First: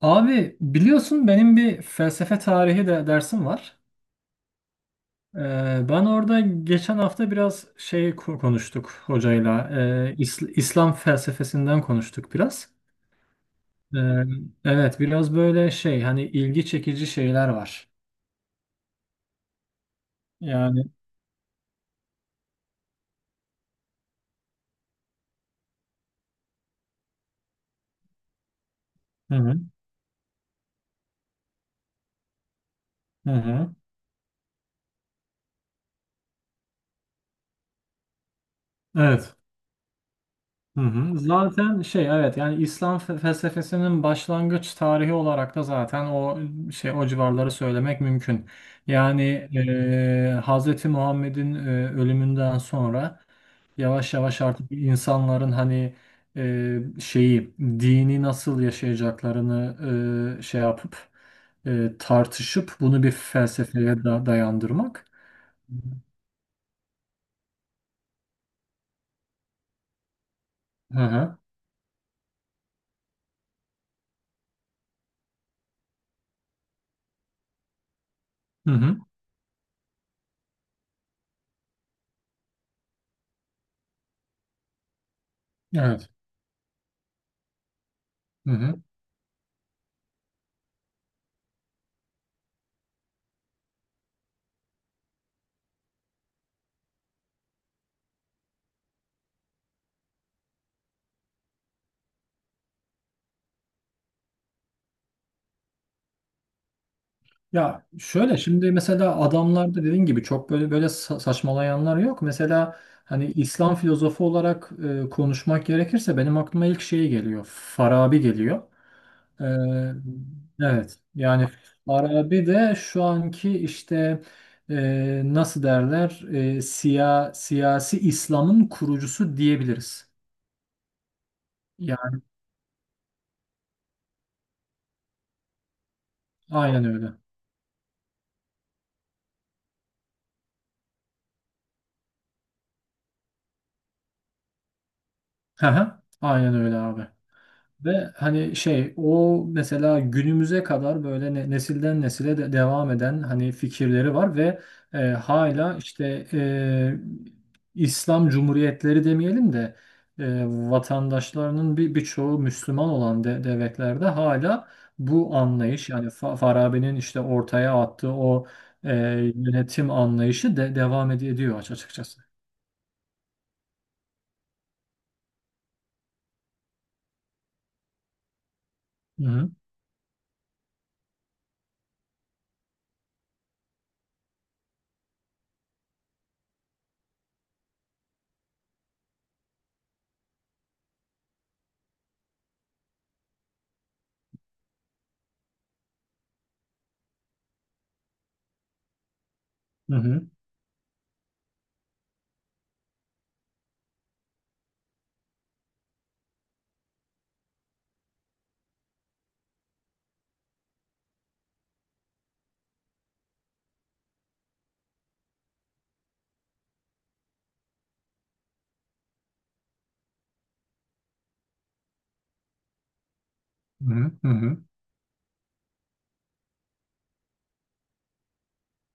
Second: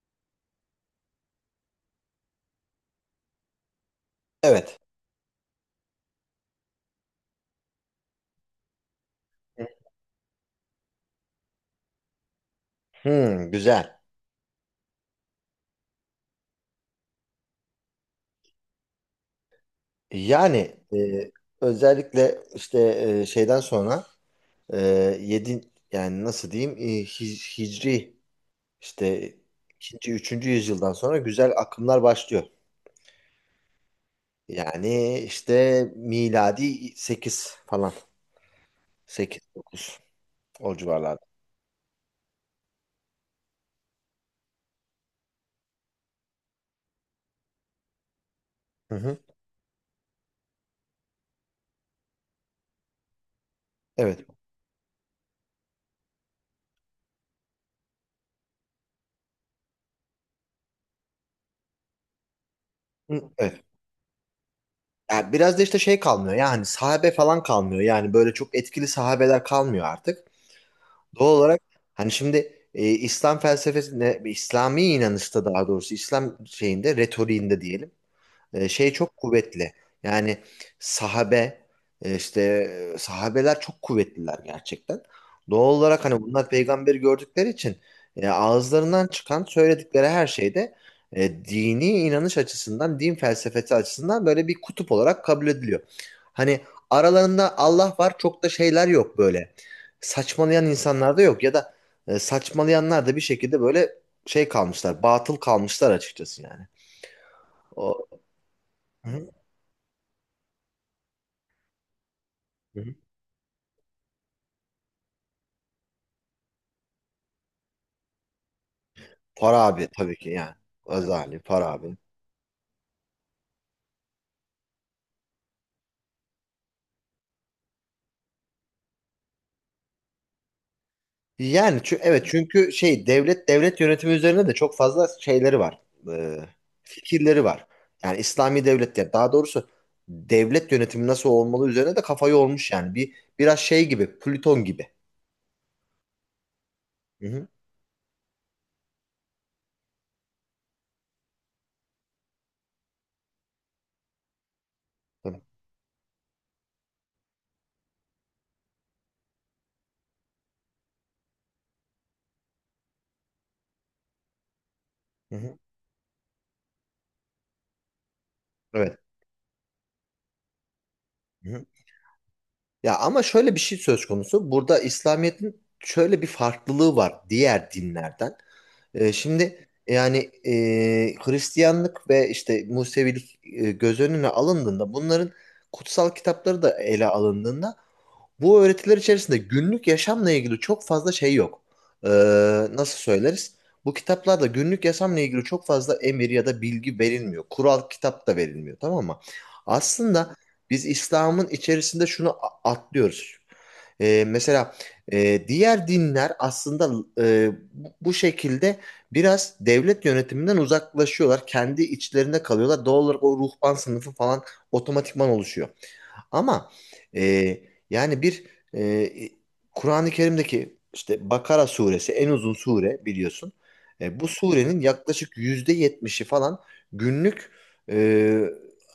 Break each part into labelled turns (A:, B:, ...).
A: Abi biliyorsun benim bir felsefe tarihi de dersim var.
B: Evet.
A: Ee, ben orada geçen hafta biraz şey konuştuk hocayla. İslam felsefesinden konuştuk biraz.
B: Hmm, güzel.
A: Ee, evet biraz böyle şey hani ilgi çekici şeyler var.
B: Yani
A: Yani
B: özellikle işte şeyden sonra e, yedi yani nasıl diyeyim hicri işte
A: hı hı,
B: ikinci üçüncü yüzyıldan sonra güzel akımlar başlıyor.
A: hı hı.
B: Yani işte miladi 8 falan
A: Evet.
B: sekiz dokuz o
A: Hı hı.
B: civarlarda.
A: Zaten şey evet yani İslam felsefesinin başlangıç tarihi olarak da zaten o şey o civarları söylemek mümkün.
B: Hı hı.
A: Yani Hz. Muhammed'in ölümünden sonra yavaş
B: Evet.
A: yavaş artık insanların hani şeyi dini nasıl yaşayacaklarını şey yapıp tartışıp bunu bir
B: Hı, evet.
A: felsefeye da dayandırmak.
B: Yani biraz da işte şey kalmıyor yani sahabe falan kalmıyor yani böyle çok etkili sahabeler kalmıyor artık.
A: Hı
B: Doğal
A: hı.
B: olarak hani şimdi İslam felsefesinde, İslami inanışta daha doğrusu İslam şeyinde, retoriğinde diyelim. E,
A: Hı
B: şey
A: hı.
B: çok kuvvetli. Yani sahabe e, işte sahabeler çok kuvvetliler gerçekten. Doğal olarak
A: Evet.
B: hani bunlar peygamberi gördükleri için
A: Hı hı.
B: ağızlarından çıkan söyledikleri her şeyde dini inanış açısından, din felsefesi açısından böyle bir kutup olarak kabul ediliyor. Hani aralarında Allah var çok da şeyler yok böyle. Saçmalayan insanlar da yok ya da saçmalayanlar da bir şekilde böyle şey kalmışlar, batıl kalmışlar açıkçası yani.
A: Ya
B: O...
A: şöyle şimdi mesela
B: Hı
A: adamlarda dediğin gibi çok böyle saçmalayanlar yok. Mesela
B: hı.
A: hani İslam filozofu olarak konuşmak gerekirse benim aklıma ilk şey geliyor. Farabi geliyor. E,
B: Para abi tabii ki yani.
A: evet
B: Azali,
A: yani
B: para abi.
A: Farabi de şu anki işte nasıl derler siyasi İslam'ın kurucusu diyebiliriz.
B: Yani
A: Yani
B: evet çünkü şey devlet yönetimi üzerine de çok fazla şeyleri var. Ee,
A: aynen öyle.
B: Fikirleri var. Yani İslami devlet ya daha doğrusu devlet yönetimi nasıl olmalı üzerine de kafayı olmuş yani. Biraz şey gibi, Plüton gibi.
A: Hı hı, aynen öyle abi.
B: Hı hı.
A: Ve hani şey o mesela günümüze kadar böyle nesilden nesile de devam eden hani fikirleri var ve
B: Tabii.
A: hala işte İslam cumhuriyetleri demeyelim de vatandaşlarının birçoğu Müslüman olan de, devletlerde hala bu
B: Hı hı.
A: anlayış yani Farabi'nin işte ortaya attığı o e,
B: Evet.
A: yönetim anlayışı de
B: Hı
A: ediyor
B: hı.
A: açıkçası.
B: Ya ama şöyle bir şey söz konusu. Burada İslamiyet'in şöyle bir farklılığı var diğer dinlerden.
A: Hı
B: Şimdi yani e, Hristiyanlık ve işte Musevilik göz önüne alındığında bunların kutsal kitapları da ele alındığında bu öğretiler içerisinde günlük yaşamla ilgili çok fazla şey yok. Ee, Nasıl söyleriz? Bu kitaplarda günlük yaşamla ilgili çok fazla emir ya da bilgi verilmiyor. Kural kitap da verilmiyor, tamam mı?
A: hı hı
B: Aslında biz İslam'ın içerisinde şunu atlıyoruz. Mesela diğer dinler aslında bu şekilde biraz devlet yönetiminden uzaklaşıyorlar. Kendi içlerinde kalıyorlar. Doğal olarak o ruhban sınıfı falan otomatikman oluşuyor. Ama e, yani bir e, e, Kur'an-ı Kerim'deki işte Bakara suresi en uzun sure biliyorsun.
A: hı
B: Bu
A: hı hı. Hı.
B: surenin yaklaşık %70'i falan günlük e,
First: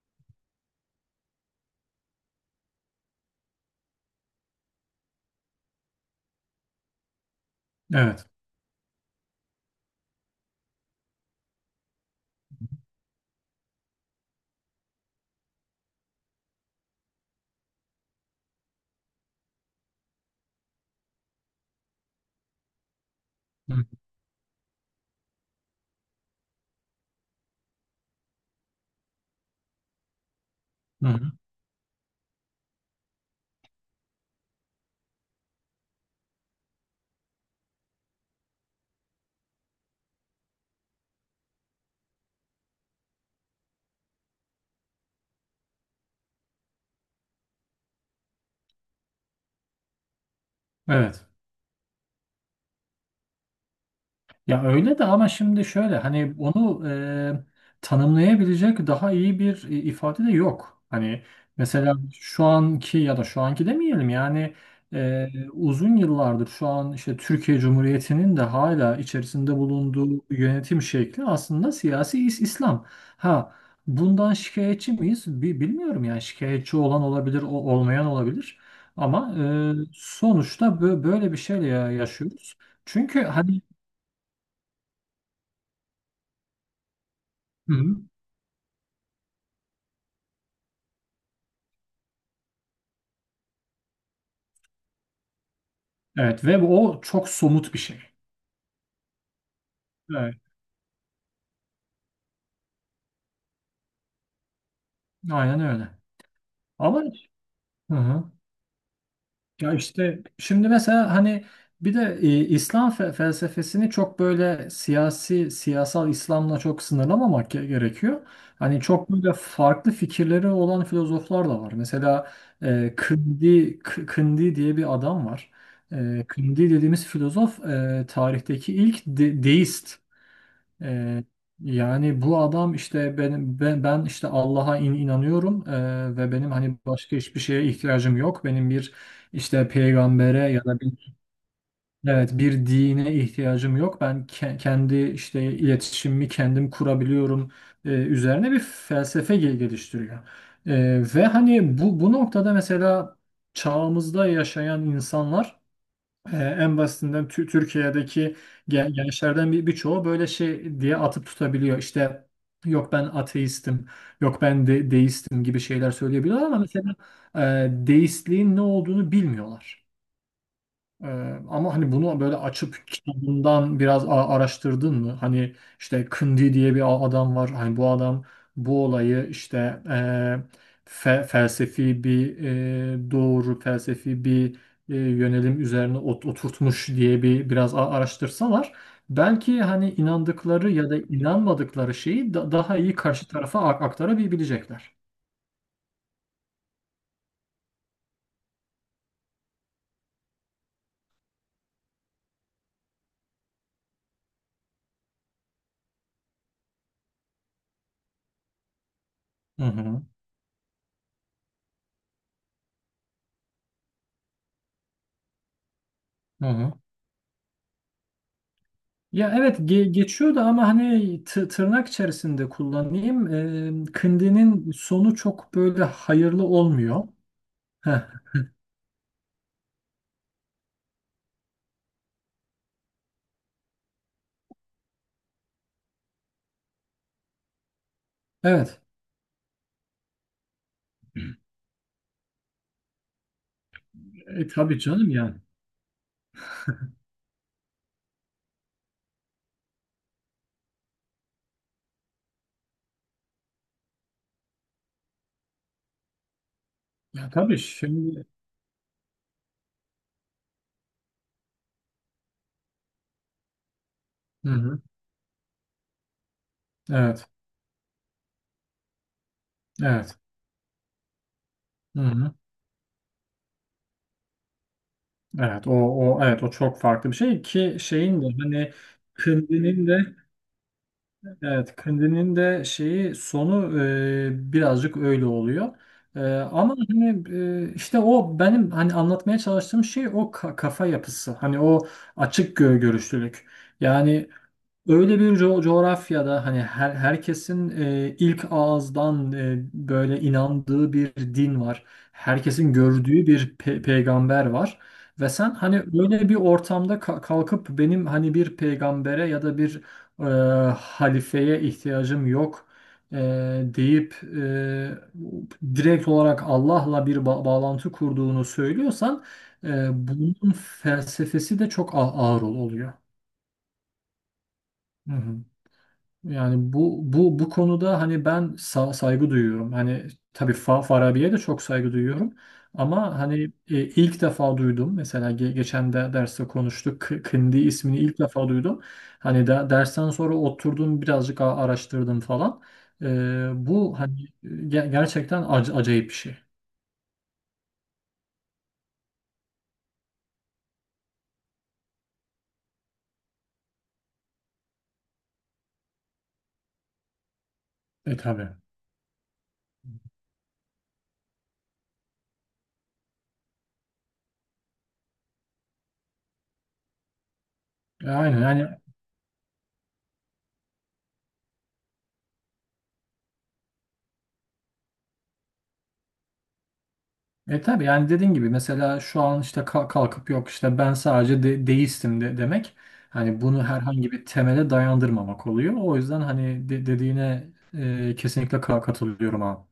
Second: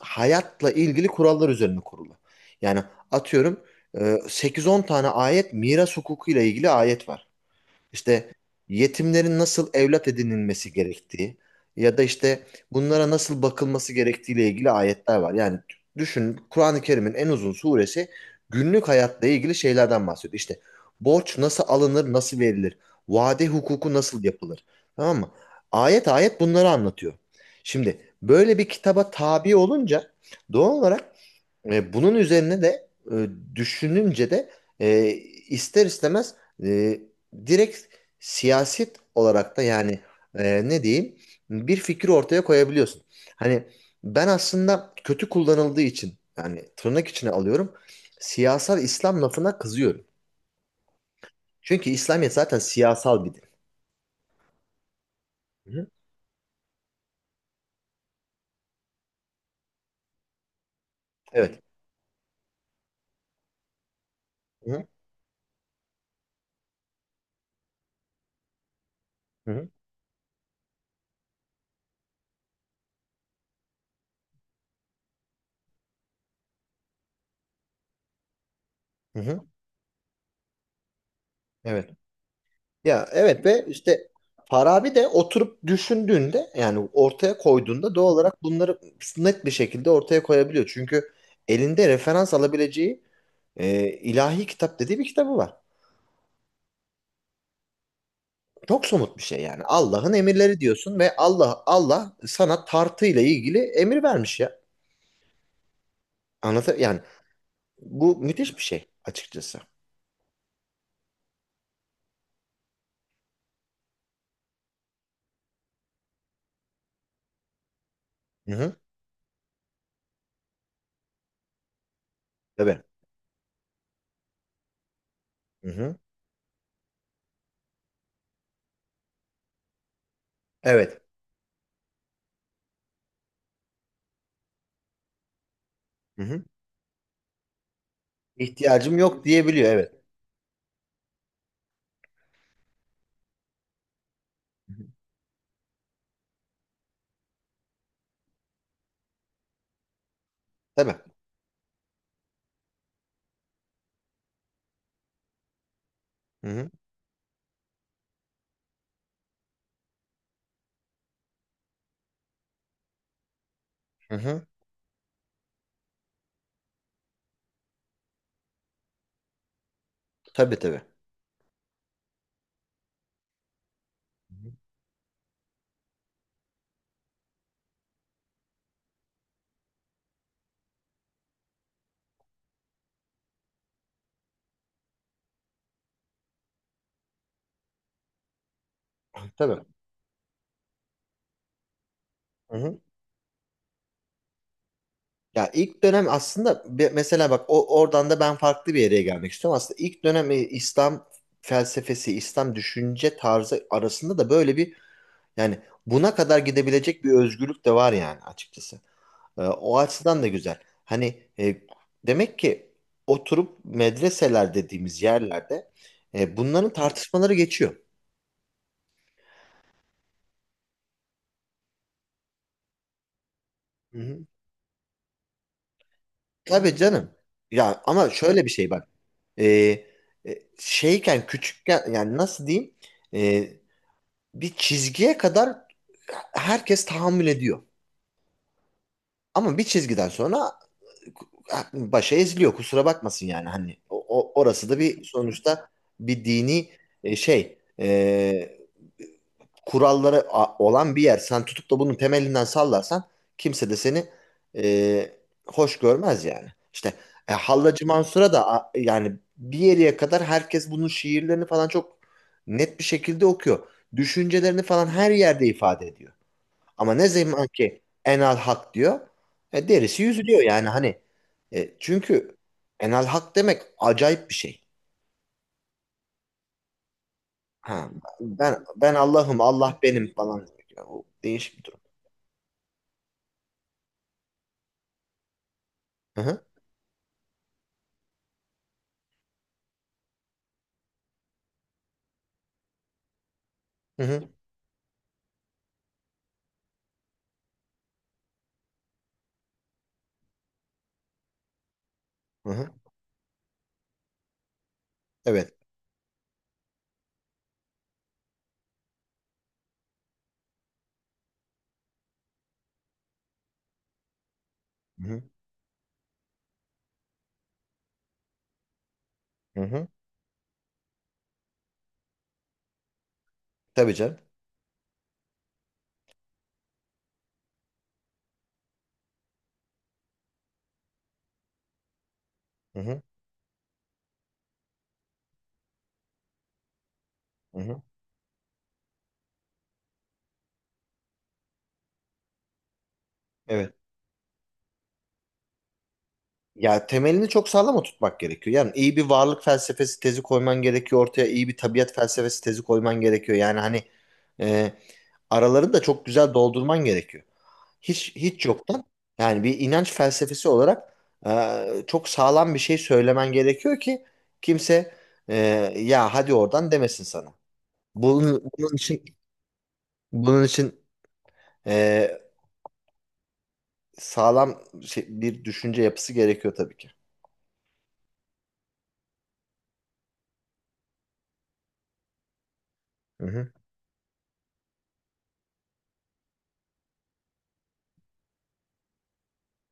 B: hayatla ilgili kurallar üzerine kurulu. Yani atıyorum e, 8-10 tane ayet miras hukukuyla ilgili ayet var.
A: Evet.
B: İşte yetimlerin nasıl evlat edinilmesi gerektiği ya da işte bunlara nasıl bakılması gerektiğiyle ilgili ayetler var. Yani düşün Kur'an-ı Kerim'in en uzun suresi günlük hayatla ilgili şeylerden bahsediyor. İşte borç nasıl alınır, nasıl verilir, vade
A: Hı
B: hukuku nasıl yapılır. Tamam mı? Ayet ayet bunları anlatıyor. Şimdi böyle bir kitaba tabi olunca doğal olarak
A: hı.
B: bunun üzerine de düşününce de e, ister istemez e, direkt siyaset olarak da yani ne diyeyim bir fikri ortaya koyabiliyorsun. Hani ben aslında kötü kullanıldığı için yani tırnak içine alıyorum siyasal İslam lafına kızıyorum.
A: Evet.
B: Çünkü İslamiyet zaten siyasal bir din.
A: Ya öyle de ama şimdi
B: Hı hı.
A: şöyle hani onu tanımlayabilecek daha iyi bir ifade de yok. Hani
B: Evet.
A: mesela şu anki ya da şu anki demeyelim yani
B: Hı hı.
A: e, uzun yıllardır şu an işte Türkiye Cumhuriyeti'nin de hala
B: Hı
A: içerisinde
B: hı.
A: bulunduğu yönetim şekli aslında siyasi İslam. Ha bundan şikayetçi miyiz? Bilmiyorum yani şikayetçi olan olabilir, olmayan olabilir.
B: Hı
A: Ama
B: hı.
A: sonuçta böyle bir şeyle
B: Evet.
A: yaşıyoruz.
B: Ya
A: Çünkü
B: evet
A: hani
B: ve işte Farabi de oturup düşündüğünde yani ortaya
A: hı
B: koyduğunda
A: hı.
B: doğal olarak bunları net bir şekilde ortaya koyabiliyor. Çünkü elinde referans alabileceği ilahi kitap dediği bir kitabı var.
A: Evet ve o çok somut bir şey.
B: Çok somut bir şey yani. Allah'ın
A: Evet,
B: emirleri diyorsun ve Allah sana tartıyla ilgili emir vermiş ya.
A: aynen öyle.
B: Anlatır yani
A: Ama hı
B: bu
A: hı.
B: müthiş bir şey açıkçası.
A: Ya işte şimdi mesela hani bir de İslam felsefesini çok böyle siyasi siyasal İslam'la çok sınırlamamak gerekiyor.
B: Hı hı.
A: Hani çok böyle farklı fikirleri olan filozoflar da var. Mesela
B: Tabii.
A: Kindi diye bir adam var.
B: Hı hı.
A: E, Kindi dediğimiz filozof tarihteki ilk deist.
B: Evet.
A: Ee, yani bu adam işte benim ben işte Allah'a inanıyorum
B: Hı
A: ve
B: hı.
A: benim hani başka hiçbir şeye ihtiyacım yok. Benim bir
B: İhtiyacım yok
A: işte
B: diyebiliyor evet.
A: peygambere ya da bir evet bir dine ihtiyacım yok. Ben
B: Hı hı.
A: kendi işte iletişimimi kendim kurabiliyorum üzerine bir felsefe geliştiriyor.
B: Tabii.
A: Ve hani bu noktada mesela çağımızda yaşayan insanlar
B: Hı hı.
A: en basitinden Türkiye'deki gençlerden birçoğu böyle şey diye atıp tutabiliyor. İşte yok ben ateistim,
B: Hı
A: yok
B: hı.
A: ben de deistim gibi şeyler söyleyebiliyorlar ama mesela deistliğin ne olduğunu bilmiyorlar.
B: Tabii tabii.
A: Ee, ama hani bunu böyle açıp kitabından biraz araştırdın mı? Hani işte Kindi diye bir adam var. Hani bu adam bu olayı işte e, felsefi bir felsefi bir yönelim üzerine oturtmuş diye bir biraz araştırsalar belki
B: Tabii.
A: hani inandıkları ya da inanmadıkları şeyi
B: Hı
A: daha
B: hı.
A: iyi karşı tarafa aktarabilecekler.
B: Ya ilk dönem aslında mesela bak o oradan da ben farklı bir yere gelmek istiyorum. Aslında ilk dönem İslam felsefesi, İslam düşünce tarzı arasında da böyle bir yani buna kadar gidebilecek bir özgürlük de var yani açıkçası.
A: Hı
B: O
A: hı.
B: açıdan da güzel. Hani demek ki oturup medreseler dediğimiz yerlerde
A: Hı
B: bunların
A: hı.
B: tartışmaları geçiyor.
A: Ya evet geçiyor ama hani tırnak içerisinde kullanayım. Kındi'nin sonu çok böyle hayırlı
B: Tabii
A: olmuyor.
B: canım. Ya
A: Heh,
B: ama şöyle bir şey bak. Ee, Şeyken küçükken yani nasıl diyeyim? Ee, Bir çizgiye kadar herkes tahammül ediyor.
A: evet.
B: Ama bir çizgiden sonra başa eziliyor kusura bakmasın yani hani
A: E,
B: orası da
A: tabii
B: bir
A: canım yani.
B: sonuçta bir dini e, şey e, kuralları olan bir yer sen tutup da bunun temelinden sallarsan kimse de seni e, hoş görmez yani işte
A: Ya tabii
B: Hallacı
A: şimdi.
B: Mansur'a da yani bir yere kadar herkes bunun şiirlerini falan çok net bir şekilde okuyor düşüncelerini
A: Hı-hı.
B: falan her yerde ifade ediyor. Ama ne
A: Evet.
B: zaman ki Enal Hak diyor, derisi
A: Evet.
B: yüzülüyor yani hani.
A: Hı-hı.
B: Çünkü Enal Hak demek acayip bir şey.
A: Evet. O, o evet o çok farklı bir şey ki
B: Ha,
A: şeyin de
B: ben
A: hani
B: ben Allah'ım, Allah
A: Kındi'nin
B: benim
A: de
B: falan demek. Yani o değişik bir
A: evet,
B: durum.
A: Kundinin de şeyi sonu birazcık öyle oluyor.
B: Hı hı,
A: Ama hani işte o benim hani anlatmaya çalıştığım şey o kafa yapısı. Hani o açık görüşlülük.
B: hı hı,
A: Yani öyle bir coğrafyada hani herkesin ilk ağızdan böyle inandığı bir din var.
B: hı hı.
A: Herkesin gördüğü bir peygamber var. Ve sen
B: Evet.
A: hani öyle bir ortamda kalkıp benim hani bir peygambere ya da bir e, halifeye ihtiyacım yok, e, deyip
B: Hı hı,
A: direkt olarak Allah'la bir bağlantı kurduğunu söylüyorsan
B: hı hı.
A: bunun felsefesi de çok ağır oluyor.
B: Tabii canım.
A: Hı hı. Yani bu konuda hani ben saygı duyuyorum. Hani tabii Farabi'ye de çok saygı duyuyorum.
B: Hı hı,
A: Ama hani ilk defa duydum. Mesela geçen de derste konuştuk. Kindi
B: hı hı.
A: ismini ilk defa duydum. Hani de dersten sonra oturdum birazcık araştırdım falan. E,
B: Evet.
A: bu hani gerçekten acayip bir şey.
B: Ya temelini çok sağlam oturtmak gerekiyor. Yani iyi bir varlık felsefesi tezi koyman gerekiyor ortaya, iyi bir tabiat felsefesi tezi koyman gerekiyor. Yani hani e, aralarını da çok güzel doldurman gerekiyor. hiç
A: E
B: hiç
A: tabii.
B: yoktan yani bir inanç felsefesi olarak çok sağlam bir şey söylemen gerekiyor ki kimse e, ya hadi oradan demesin sana.
A: E, aynen
B: Bunun,
A: yani
B: bunun için bunun için e, sağlam bir düşünce yapısı gerekiyor tabii ki.
A: E tabii yani dediğin gibi mesela şu an işte kalkıp yok işte ben sadece de deistim de demek
B: Hı
A: hani
B: hı.
A: bunu herhangi bir temele dayandırmamak oluyor. O yüzden hani dediğine kesinlikle katılıyorum abi.